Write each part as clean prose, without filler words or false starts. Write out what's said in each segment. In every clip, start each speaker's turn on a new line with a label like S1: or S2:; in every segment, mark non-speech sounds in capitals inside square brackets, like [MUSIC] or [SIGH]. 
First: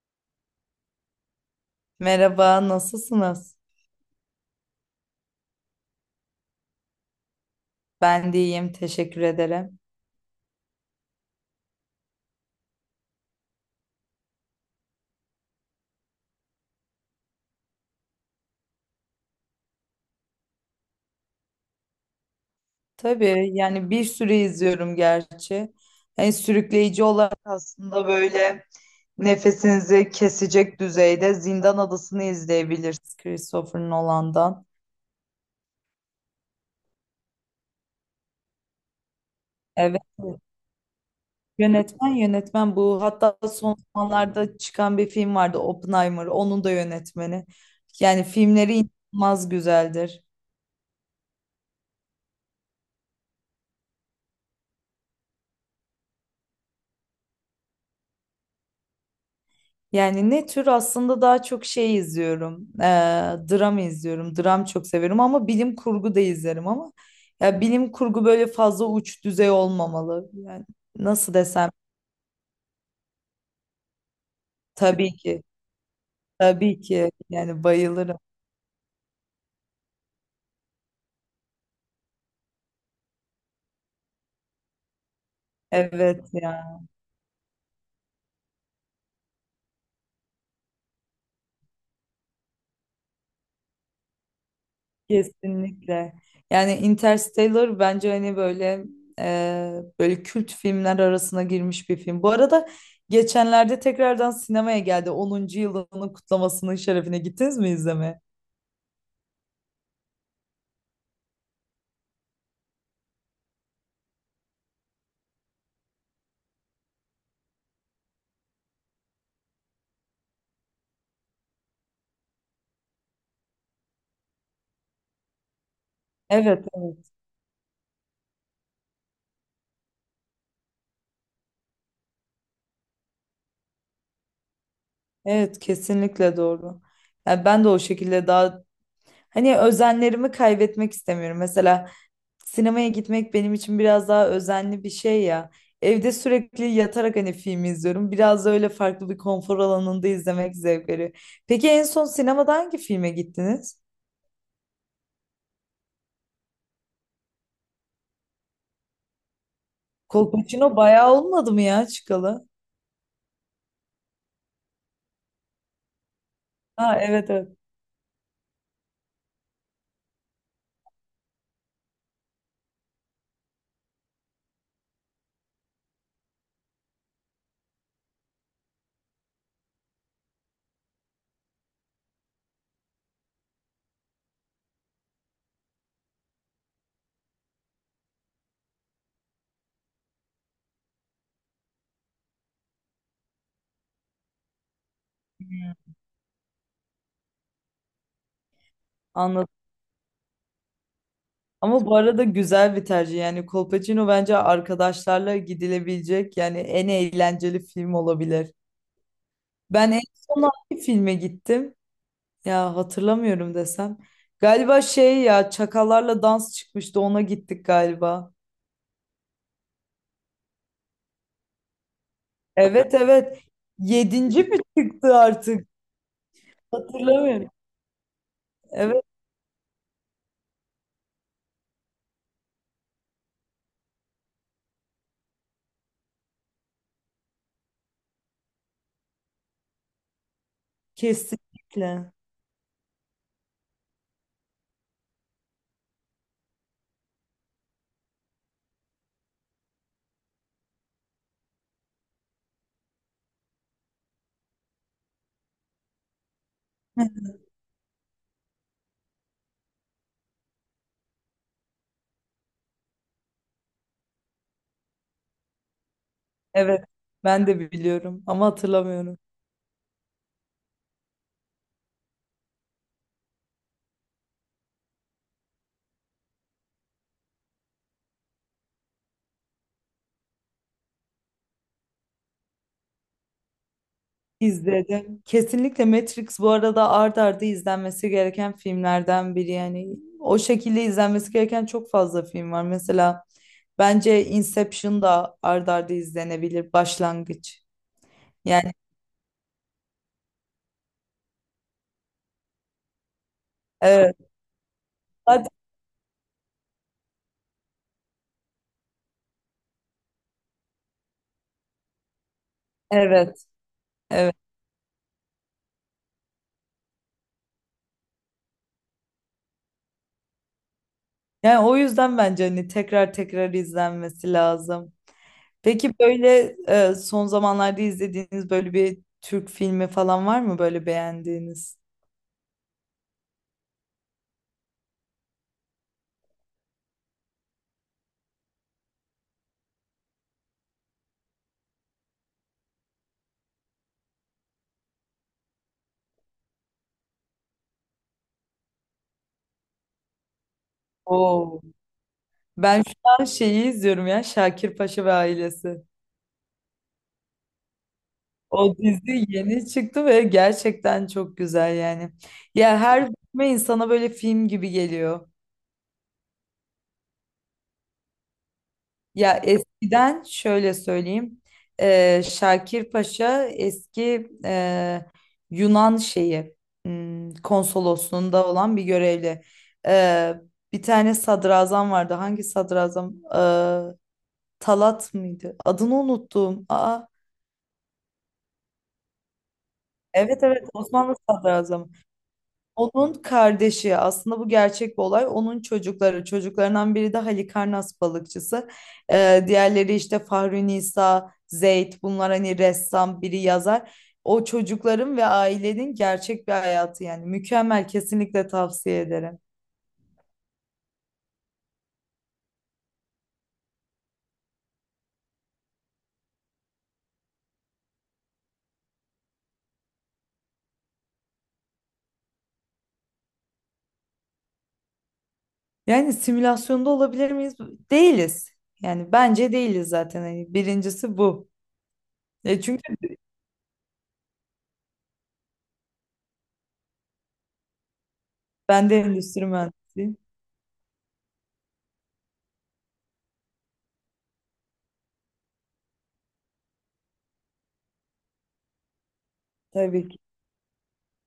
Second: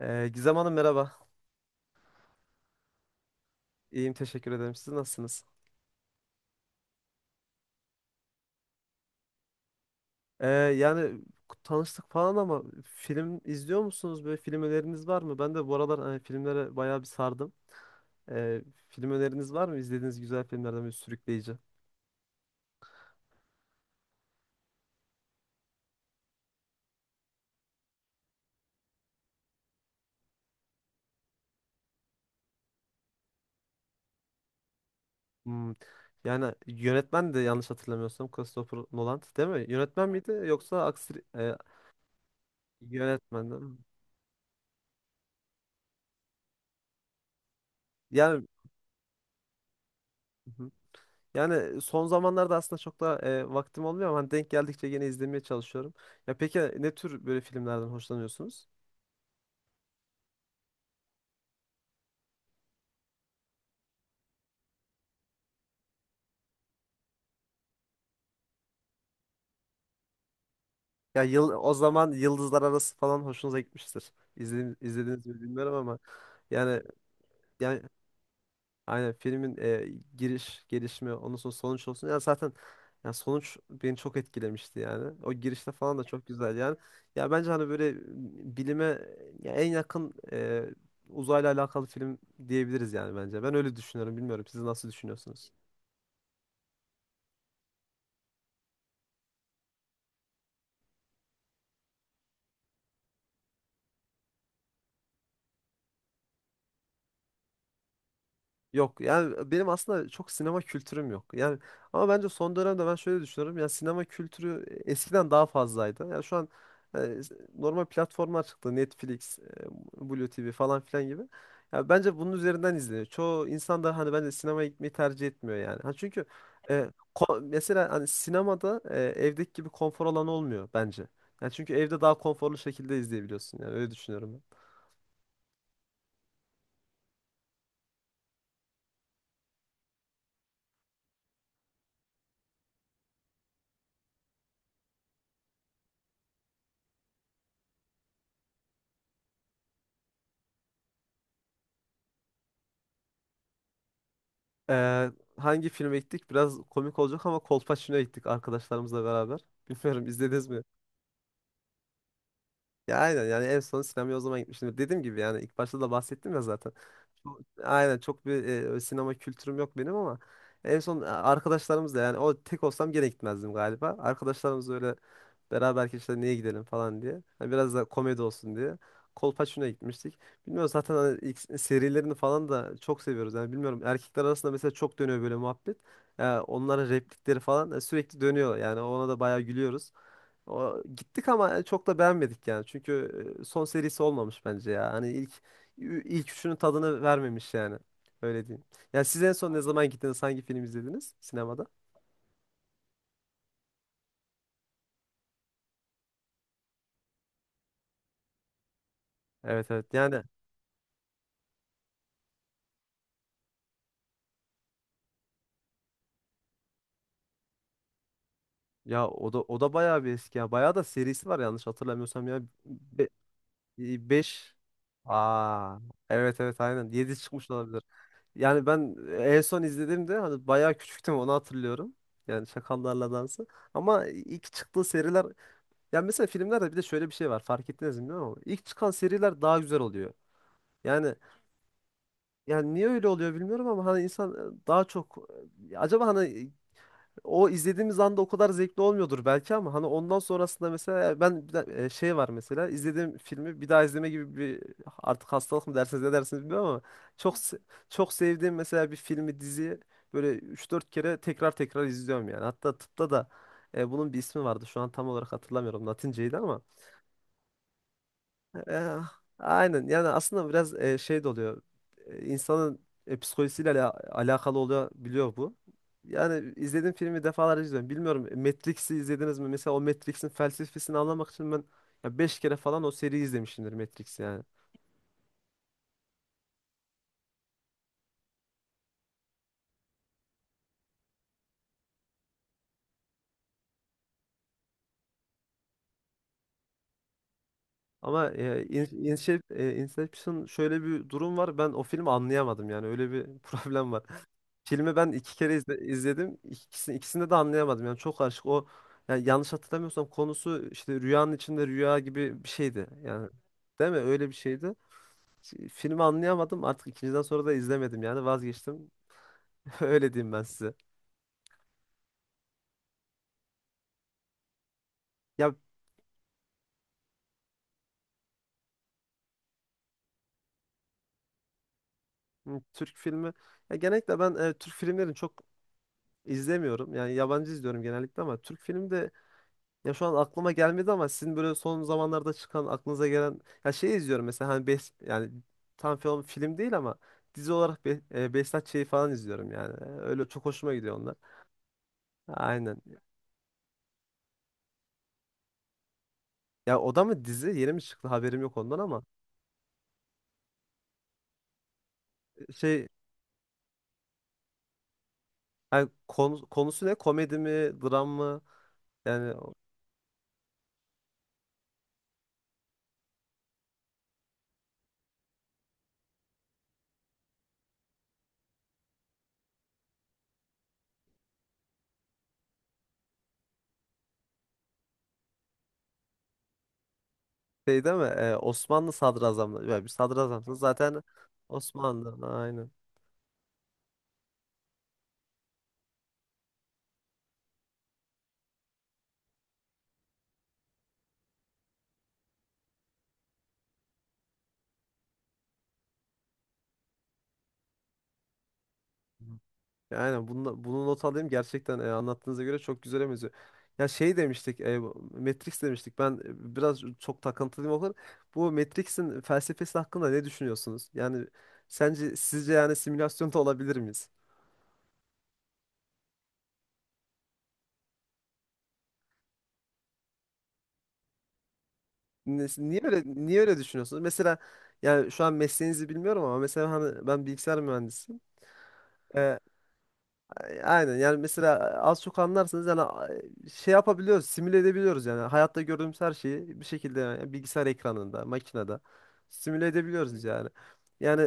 S1: Gizem Hanım merhaba.
S2: Merhaba, nasılsınız?
S1: İyiyim, teşekkür ederim. Siz nasılsınız?
S2: Ben de iyiyim, teşekkür ederim.
S1: Yani tanıştık falan ama film izliyor musunuz? Böyle film öneriniz var mı? Ben de bu aralar hani filmlere bayağı bir sardım. Ee, Film öneriniz var mı? İzlediğiniz güzel filmlerden bir sürükleyici.
S2: Tabii yani bir süre izliyorum gerçi. Yani sürükleyici olarak aslında böyle nefesinizi kesecek düzeyde Zindan Adası'nı izleyebilirsiniz Christopher Nolan'dan.
S1: Hmm. Yani yönetmen de yanlış hatırlamıyorsam Christopher Nolan değil mi?
S2: Evet,
S1: Yönetmen miydi yoksa aksi
S2: yönetmen bu. Hatta
S1: yönetmen değil
S2: son
S1: mi?
S2: zamanlarda çıkan bir film vardı Oppenheimer, onun da yönetmeni. Yani
S1: Yani
S2: filmleri inanılmaz güzeldir.
S1: Yani son zamanlarda aslında çok da vaktim olmuyor ama hani denk geldikçe yine izlemeye çalışıyorum. Ya peki ne tür böyle filmlerden hoşlanıyorsunuz?
S2: Yani ne tür aslında daha çok şey izliyorum. Dram izliyorum. Dram çok severim ama bilim kurgu da izlerim ama ya bilim kurgu böyle fazla uç düzey olmamalı. Yani
S1: Ya
S2: nasıl
S1: yıl
S2: desem
S1: o zaman Yıldızlar Arası falan hoşunuza gitmiştir. İzledi-
S2: tabii
S1: izlediniz mi
S2: ki.
S1: bilmiyorum ama
S2: Tabii
S1: yani
S2: ki yani
S1: yani
S2: bayılırım.
S1: aynen filmin giriş, gelişme, ondan sonra sonuç olsun. Ya zaten ya sonuç beni çok etkilemişti yani. O girişte falan da
S2: Evet
S1: çok güzel yani.
S2: ya,
S1: Ya bence hani böyle bilime ya en yakın uzayla alakalı film diyebiliriz yani bence. Ben öyle düşünüyorum. Bilmiyorum siz nasıl düşünüyorsunuz?
S2: kesinlikle. Yani Interstellar bence hani böyle böyle kült filmler arasına girmiş bir film. Bu arada geçenlerde tekrardan sinemaya geldi. 10. yılının kutlamasının şerefine gittiniz mi izlemeye?
S1: Yok, yani benim aslında çok sinema kültürüm yok. Yani ama bence son dönemde ben şöyle düşünüyorum. Yani sinema kültürü eskiden daha fazlaydı. Yani şu an e, normal platformlar çıktı. Netflix, Blue TV falan filan gibi. Ya bence bunun üzerinden izleniyor. Çoğu insan da hani bence sinemaya gitmeyi tercih etmiyor yani. Ha çünkü
S2: Evet,
S1: e,
S2: evet.
S1: mesela hani sinemada evdeki gibi konfor alanı olmuyor bence. Yani çünkü evde daha konforlu şekilde izleyebiliyorsun yani öyle düşünüyorum ben.
S2: Evet, kesinlikle doğru. Yani ben de o şekilde daha hani özenlerimi kaybetmek istemiyorum. Mesela sinemaya gitmek benim için biraz daha özenli bir şey ya. Evde sürekli yatarak hani film izliyorum. Biraz da öyle farklı bir konfor alanında izlemek zevk veriyor. Peki en son sinemada hangi filme gittiniz?
S1: Ee, Hangi filme gittik? Biraz komik olacak ama Kolpaçino'ya gittik arkadaşlarımızla beraber. [LAUGHS] Bilmiyorum izlediniz mi?
S2: Kolpaçino bayağı olmadı mı ya çıkalı?
S1: Ya aynen, yani en son sinemaya o zaman gitmiştim. Dediğim gibi, yani ilk başta da bahsettim ya zaten.
S2: Ha, evet
S1: Çok-
S2: evet.
S1: aynen çok bir sinema kültürüm yok benim ama en son arkadaşlarımızla, yani o tek olsam gene gitmezdim galiba. Arkadaşlarımız öyle beraber işte niye gidelim falan diye. Hani biraz da komedi olsun diye. Kolpaçino'ya gitmiştik. Bilmiyorum, zaten hani ilk serilerini falan da çok seviyoruz. Yani bilmiyorum, erkekler arasında mesela çok dönüyor böyle muhabbet. Ya onların replikleri falan sürekli dönüyor. Yani ona da bayağı gülüyoruz. O, gittik ama çok da beğenmedik yani. Çünkü son serisi olmamış bence ya. Hani ilk üçünün tadını vermemiş yani. Öyle diyeyim. Ya siz en
S2: Anladım.
S1: son ne zaman gittiniz? Hangi film izlediniz sinemada?
S2: Ama bu arada güzel bir tercih. Yani Kolpaçino bence arkadaşlarla gidilebilecek yani en eğlenceli film olabilir.
S1: Evet, evet.
S2: Ben en
S1: Yani
S2: son hangi filme gittim? Ya hatırlamıyorum desem. Galiba şey ya Çakallarla Dans çıkmıştı ona gittik galiba.
S1: ya o da bayağı bir eski ya. Bayağı da serisi var yanlış hatırlamıyorsam ya.
S2: Evet
S1: be
S2: evet. Yedinci
S1: beş.
S2: mi çıktı artık?
S1: Aa, evet evet, aynen 7 çıkmış
S2: Hatırlamıyorum.
S1: olabilir. Yani ben
S2: Evet,
S1: en son izlediğimde hani bayağı küçüktüm, onu hatırlıyorum. Yani Çakallarla Dansı. Ama ilk çıktığı seriler... Ya mesela filmlerde bir de şöyle bir şey var. Fark ettiniz mi bilmiyorum ama ilk çıkan seriler daha güzel oluyor. Yani
S2: kesinlikle.
S1: yani niye öyle oluyor bilmiyorum ama hani insan daha çok acaba hani o izlediğimiz anda o kadar zevkli olmuyordur belki ama hani ondan sonrasında mesela ben şey var, mesela izlediğim filmi bir daha izleme gibi bir artık hastalık mı dersiniz, ne dersiniz bilmiyorum ama çok
S2: [LAUGHS]
S1: se- çok sevdiğim mesela bir filmi, diziyi böyle üç dört kere tekrar tekrar izliyorum yani. Hatta tıpta da bunun bir ismi vardı. Şu an tam olarak hatırlamıyorum, Latinceydi ama...
S2: Evet, ben de biliyorum ama
S1: E,
S2: hatırlamıyorum.
S1: aynen, yani aslında biraz şey de oluyor. İnsanın psikolojisiyle alakalı oluyor, biliyor bu. Yani izlediğim filmi defalarca izliyorum. Bilmiyorum, Matrix'i izlediniz mi? Mesela o Matrix'in felsefesini anlamak için ben ya 5 kere falan o seriyi izlemişimdir Matrix yani.
S2: İzledim. Kesinlikle Matrix bu arada art arda izlenmesi gereken filmlerden biri yani. O şekilde izlenmesi gereken çok fazla film var. Mesela bence Inception da art arda izlenebilir başlangıç.
S1: Ama
S2: Yani
S1: Inception, şöyle bir durum var. Ben o filmi anlayamadım, yani öyle bir [LAUGHS] problem var.
S2: evet.
S1: Filmi ben iki
S2: Hadi.
S1: kere izledim. İkisini, ikisinde de anlayamadım. Yani çok karışık. O, yani yanlış hatırlamıyorsam konusu işte rüyanın içinde rüya gibi bir şeydi. Yani
S2: Evet.
S1: değil mi? Öyle
S2: Evet.
S1: bir şeydi. Filmi anlayamadım. Artık ikinciden sonra da izlemedim, yani vazgeçtim. [LAUGHS] Öyle diyeyim ben size.
S2: Yani o yüzden bence hani tekrar tekrar izlenmesi lazım.
S1: Ya
S2: Peki böyle son zamanlarda izlediğiniz böyle bir Türk filmi falan var mı böyle beğendiğiniz?
S1: Türk filmi, ya genellikle ben Türk filmlerini çok izlemiyorum. Yani yabancı izliyorum genellikle ama Türk filmi de... Ya şu an aklıma gelmedi ama sizin böyle son zamanlarda çıkan aklınıza gelen... Ya şey izliyorum mesela, hani yani tam film değil ama dizi olarak Behzat Ç'yi falan izliyorum yani. Öyle çok hoşuma gidiyor onlar.
S2: Oo.
S1: Aynen.
S2: Ben şu an şeyi izliyorum ya, Şakir Paşa ve ailesi.
S1: Ya o da mı dizi? Yeni mi çıktı? Haberim yok
S2: O
S1: ondan ama...
S2: dizi yeni çıktı ve gerçekten çok güzel yani. Ya
S1: Şey,
S2: her bölüme insana böyle film gibi geliyor.
S1: hani konusu ne? Komedi mi? Dram mı? Yani
S2: Ya eskiden şöyle söyleyeyim. Şakir Paşa eski Yunan şeyi konsolosluğunda olan bir görevli. Eee, Bir tane sadrazam vardı. Hangi sadrazam? Talat mıydı? Adını unuttum. Aa.
S1: şey değil mi? Osmanlı sadrazamları. Ya bir
S2: Evet
S1: sadrazamsınız
S2: evet,
S1: zaten.
S2: Osmanlı sadrazamı.
S1: Osmanlı. Aynen.
S2: Onun kardeşi aslında bu gerçek bir olay. Onun çocukları çocuklarından biri de Halikarnas balıkçısı. Diğerleri işte Fahri Nisa, Zeyd bunlar hani ressam biri yazar. O çocukların ve ailenin gerçek bir hayatı yani, mükemmel, kesinlikle tavsiye ederim.
S1: Yani bunu not alayım gerçekten, anlattığınıza göre çok güzel benziyor. Ya şey demiştik, Matrix demiştik. Ben biraz çok takıntılıyım o kadar. Bu Matrix'in felsefesi hakkında ne düşünüyorsunuz? Yani sence, sizce yani simülasyonda olabilir miyiz?
S2: Yani simülasyonda olabilir miyiz? Değiliz. Yani bence değiliz zaten. Hani birincisi bu.
S1: Ne-
S2: E
S1: Niye
S2: çünkü
S1: öyle niye öyle düşünüyorsunuz? Mesela yani şu an mesleğinizi bilmiyorum ama mesela hani ben bilgisayar mühendisiyim.
S2: ben de
S1: E,
S2: endüstri mühendisiyim.
S1: Aynen, yani mesela az çok anlarsınız yani, şey yapabiliyoruz, simüle edebiliyoruz yani hayatta gördüğümüz her şeyi bir şekilde yani bilgisayar ekranında, makinede simüle
S2: Tabii ki.
S1: edebiliyoruz yani. Yani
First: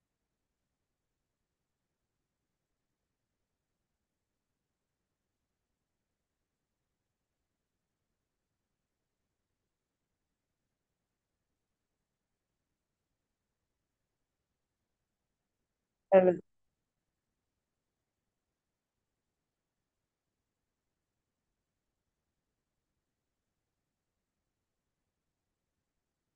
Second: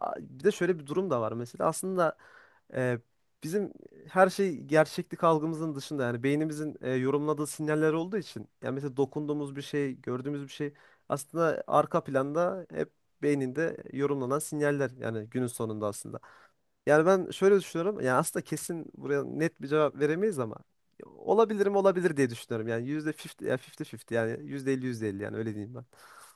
S1: bir de şöyle bir durum da var mesela. Aslında e, bizim her şey gerçeklik algımızın dışında, yani beynimizin yorumladığı sinyaller olduğu için, yani mesela dokunduğumuz bir şey, gördüğümüz bir şey aslında arka planda hep beyninde yorumlanan sinyaller yani günün sonunda aslında.
S2: Evet.
S1: Yani ben şöyle düşünüyorum. Yani aslında kesin buraya net bir cevap veremeyiz ama olabilirim, olabilir diye düşünüyorum. Yani yüzde 50 ya 50, yani yüzde elli yüzde elli yani, öyle diyeyim ben.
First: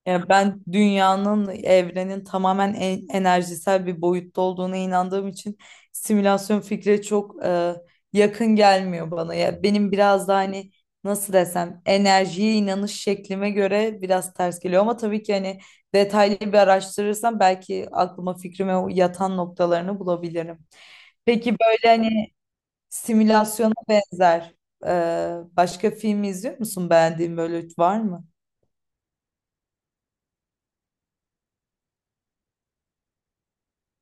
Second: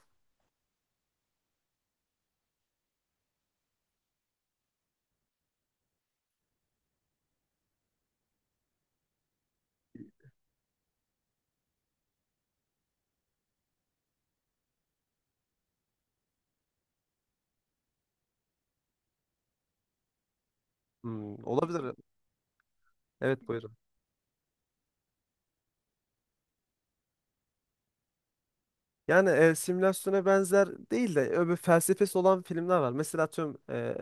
S2: Yani ben dünyanın, evrenin tamamen enerjisel bir boyutta olduğuna inandığım için simülasyon fikri çok yakın gelmiyor bana. Ya benim biraz da hani nasıl desem enerjiye inanış şeklime göre biraz ters geliyor ama tabii ki hani detaylı bir araştırırsam belki aklıma, fikrime yatan noktalarını bulabilirim.
S1: Hmm,
S2: Peki
S1: olabilir.
S2: böyle hani
S1: Evet,
S2: simülasyona
S1: buyurun.
S2: benzer e, başka film izliyor musun? Beğendiğin böyle var mı?
S1: Yani simülasyona benzer değil de öbür felsefesi olan filmler var. Mesela atıyorum,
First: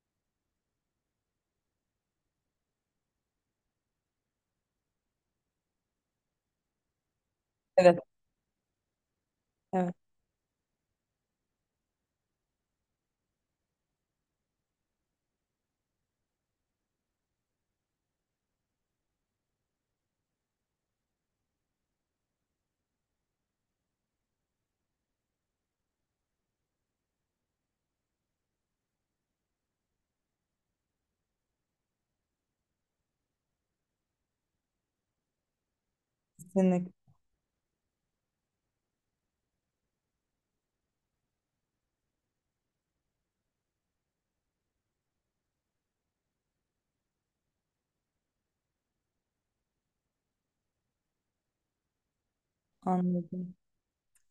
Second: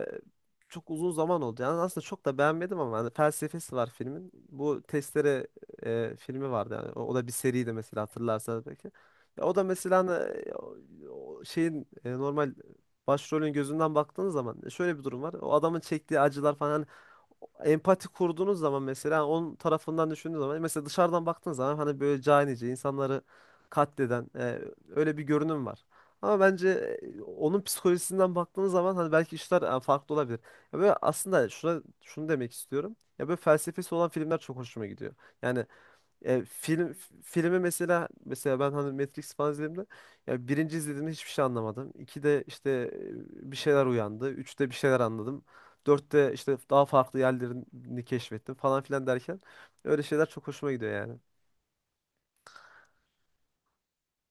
S1: çok uzun zaman oldu. Yani aslında çok da beğenmedim ama hani felsefesi var filmin. Bu Testere filmi vardı yani. O da bir seriydi
S2: Evet,
S1: mesela, hatırlarsanız belki. Ya o da
S2: evet,
S1: mesela hani, o şeyin normal başrolün gözünden baktığınız zaman şöyle bir durum var. O adamın çektiği acılar falan, empati kurduğunuz zaman mesela, yani onun tarafından düşündüğünüz zaman mesela dışarıdan baktığınız zaman hani böyle canice insanları katleden öyle bir görünüm var. Ama bence onun psikolojisinden baktığınız zaman hani belki işler farklı olabilir. Ya böyle aslında şuna, şunu demek istiyorum. Ya böyle felsefesi olan filmler çok hoşuma gidiyor. Yani
S2: kesinlikle
S1: film, filmi mesela ben hani Matrix falan izlediğimde ya birinci izlediğimde hiçbir şey anlamadım. İkide işte bir şeyler uyandı. Üçte bir şeyler anladım. Dörtte işte daha farklı yerlerini keşfettim falan filan derken öyle şeyler çok hoşuma gidiyor yani.
S2: anladım.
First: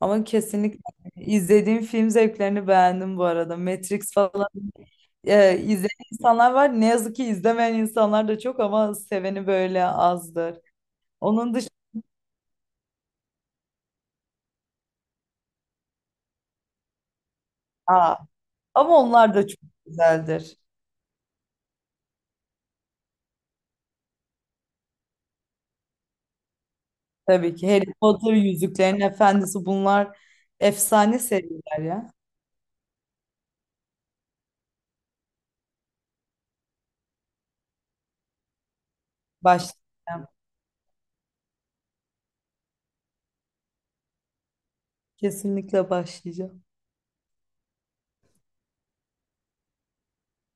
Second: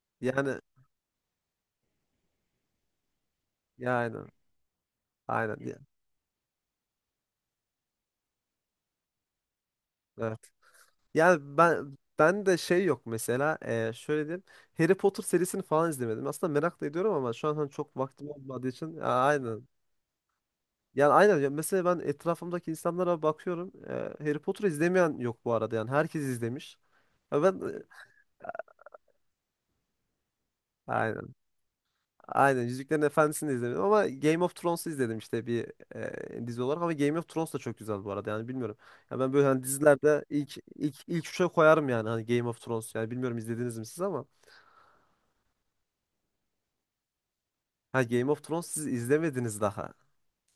S2: Ama
S1: Yani
S2: kesinlikle izlediğim film zevklerini beğendim bu arada. Matrix
S1: yani
S2: falan
S1: aynen.
S2: izleyen insanlar var. Ne yazık ki izlemeyen insanlar da çok ama seveni böyle
S1: Evet.
S2: azdır.
S1: Yani
S2: Onun dışında,
S1: ben de şey yok mesela, şöyle diyeyim, Harry Potter serisini falan izlemedim. Aslında merak da ediyorum ama şu an hani çok
S2: Aa,
S1: vaktim olmadığı için
S2: ama
S1: ya,
S2: onlar da çok
S1: aynen.
S2: güzeldir.
S1: Yani aynen mesela ben etrafımdaki insanlara bakıyorum. Harry Potter izlemeyen yok bu arada, yani herkes izlemiş. Ya ben
S2: Tabii ki Harry Potter, Yüzüklerin Efendisi bunlar efsane
S1: aynen.
S2: seriler ya.
S1: Aynen Yüzüklerin Efendisi'ni de izlemedim ama Game of Thrones'u izledim işte bir dizi olarak, ama Game of Thrones da çok güzel bu arada yani, bilmiyorum. Ya ben böyle hani dizilerde
S2: Başlayacağım.
S1: ilk, ilk üçe koyarım yani, hani Game of Thrones yani, bilmiyorum izlediniz mi siz ama...
S2: Kesinlikle başlayacağım.
S1: Ha, Game of Thrones siz izlemediniz daha.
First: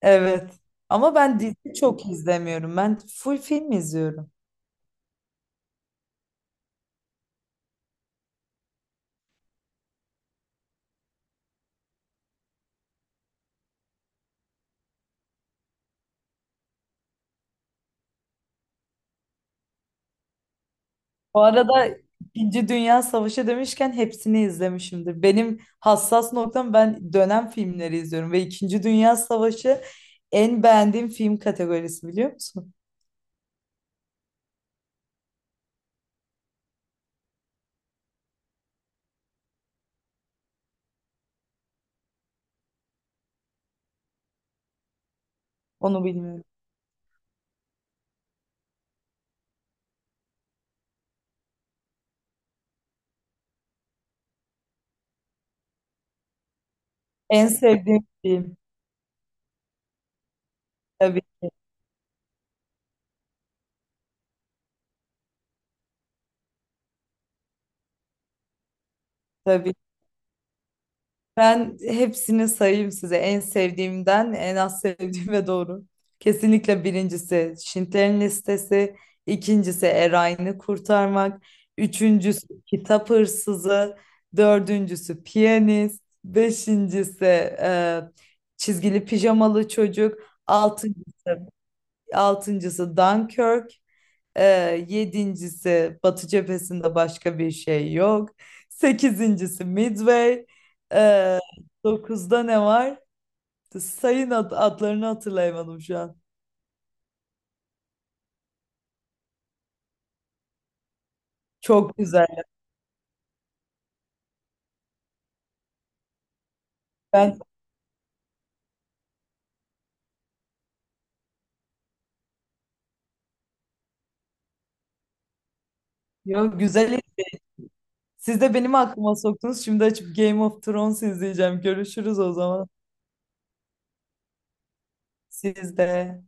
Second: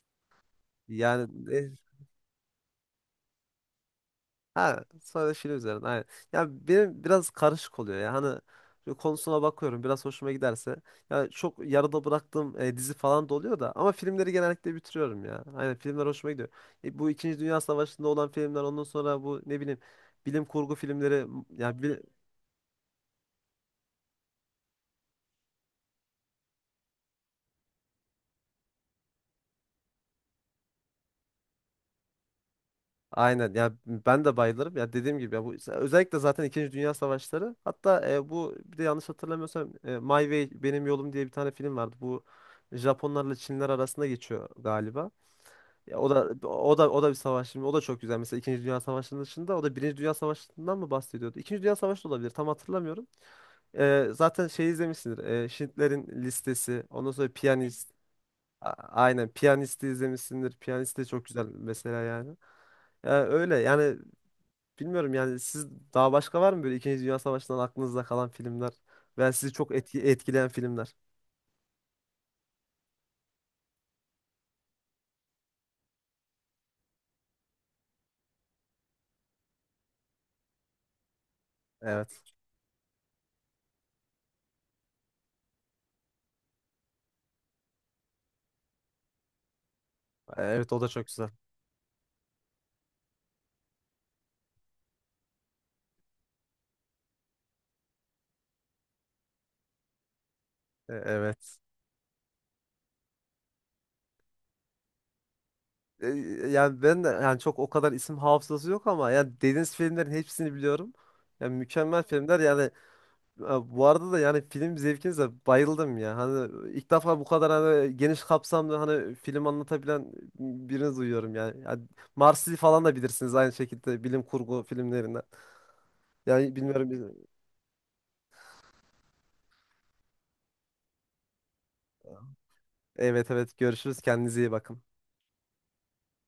S2: Evet. Ama
S1: Yani...
S2: ben dizi çok izlemiyorum. Ben full film izliyorum.
S1: Ha, sadece film üzerine, aynen. Ya benim biraz karışık oluyor ya. Hani şöyle konusuna bakıyorum, biraz hoşuma giderse. Ya çok yarıda bıraktığım dizi falan da oluyor da, ama filmleri genellikle bitiriyorum ya. Aynen, filmler hoşuma gidiyor. Bu İkinci Dünya Savaşı'nda olan filmler, ondan sonra bu, ne bileyim, bilim kurgu filmleri
S2: Bu
S1: ya
S2: arada İkinci Dünya Savaşı demişken hepsini izlemişimdir. Benim hassas noktam, ben dönem filmleri izliyorum ve İkinci Dünya Savaşı en beğendiğim film kategorisi, biliyor musun?
S1: aynen. Ya ben de bayılırım. Ya dediğim gibi ya, bu özellikle zaten İkinci Dünya Savaşları. Hatta bu bir de yanlış hatırlamıyorsam My Way Benim Yolum diye bir tane film vardı. Bu Japonlarla Çinler arasında geçiyor galiba. Ya
S2: Onu
S1: o
S2: bilmiyorum.
S1: da o da o da bir savaş filmi. O da çok güzel. Mesela İkinci Dünya Savaşı'nın dışında o da Birinci Dünya Savaşı'ndan mı bahsediyordu? İkinci Dünya Savaşı da olabilir. Tam hatırlamıyorum. Zaten şey izlemişsindir. Schindler'in Listesi. Ondan sonra
S2: En
S1: Piyanist.
S2: sevdiğim film.
S1: Aynen. Piyanist'i izlemişsindir. Piyanist de
S2: Tabii
S1: çok güzel mesela yani. Yani öyle. Yani bilmiyorum, yani siz daha başka var mı böyle İkinci Dünya Savaşı'ndan aklınızda kalan filmler veya sizi çok
S2: tabii.
S1: etkileyen filmler?
S2: Ben hepsini sayayım size. En sevdiğimden en az sevdiğime doğru. Kesinlikle birincisi Schindler'in Listesi. İkincisi Erayn'ı Kurtarmak.
S1: Evet.
S2: Üçüncüsü Kitap Hırsızı. Dördüncüsü Piyanist. Beşincisi Çizgili Pijamalı Çocuk.
S1: Evet, o da çok güzel.
S2: Altıncısı, altıncısı Dunkirk. Yedincisi Batı cephesinde başka bir şey yok. Sekizincisi Midway.
S1: E-
S2: Ee,
S1: Evet.
S2: Dokuzda ne var? Sayın adlarını hatırlayamadım şu
S1: E,
S2: an.
S1: Yani ben de yani çok o kadar isim hafızası yok ama yani dediğiniz filmlerin hepsini biliyorum. Yani
S2: Çok
S1: mükemmel
S2: güzel.
S1: filmler yani, e, bu arada da yani film zevkinize bayıldım ya. Hani ilk defa bu
S2: Ben
S1: kadar hani geniş kapsamlı hani film anlatabilen birini duyuyorum yani. Yani Marsi falan da bilirsiniz aynı şekilde, bilim kurgu filmlerinden.
S2: Yo,
S1: Yani bilmiyorum.
S2: güzel. Siz de benim aklıma soktunuz. Şimdi açıp Game of Thrones izleyeceğim. Görüşürüz o zaman.
S1: Evet, evet, görüşürüz, kendinize iyi bakın.
S2: Siz de.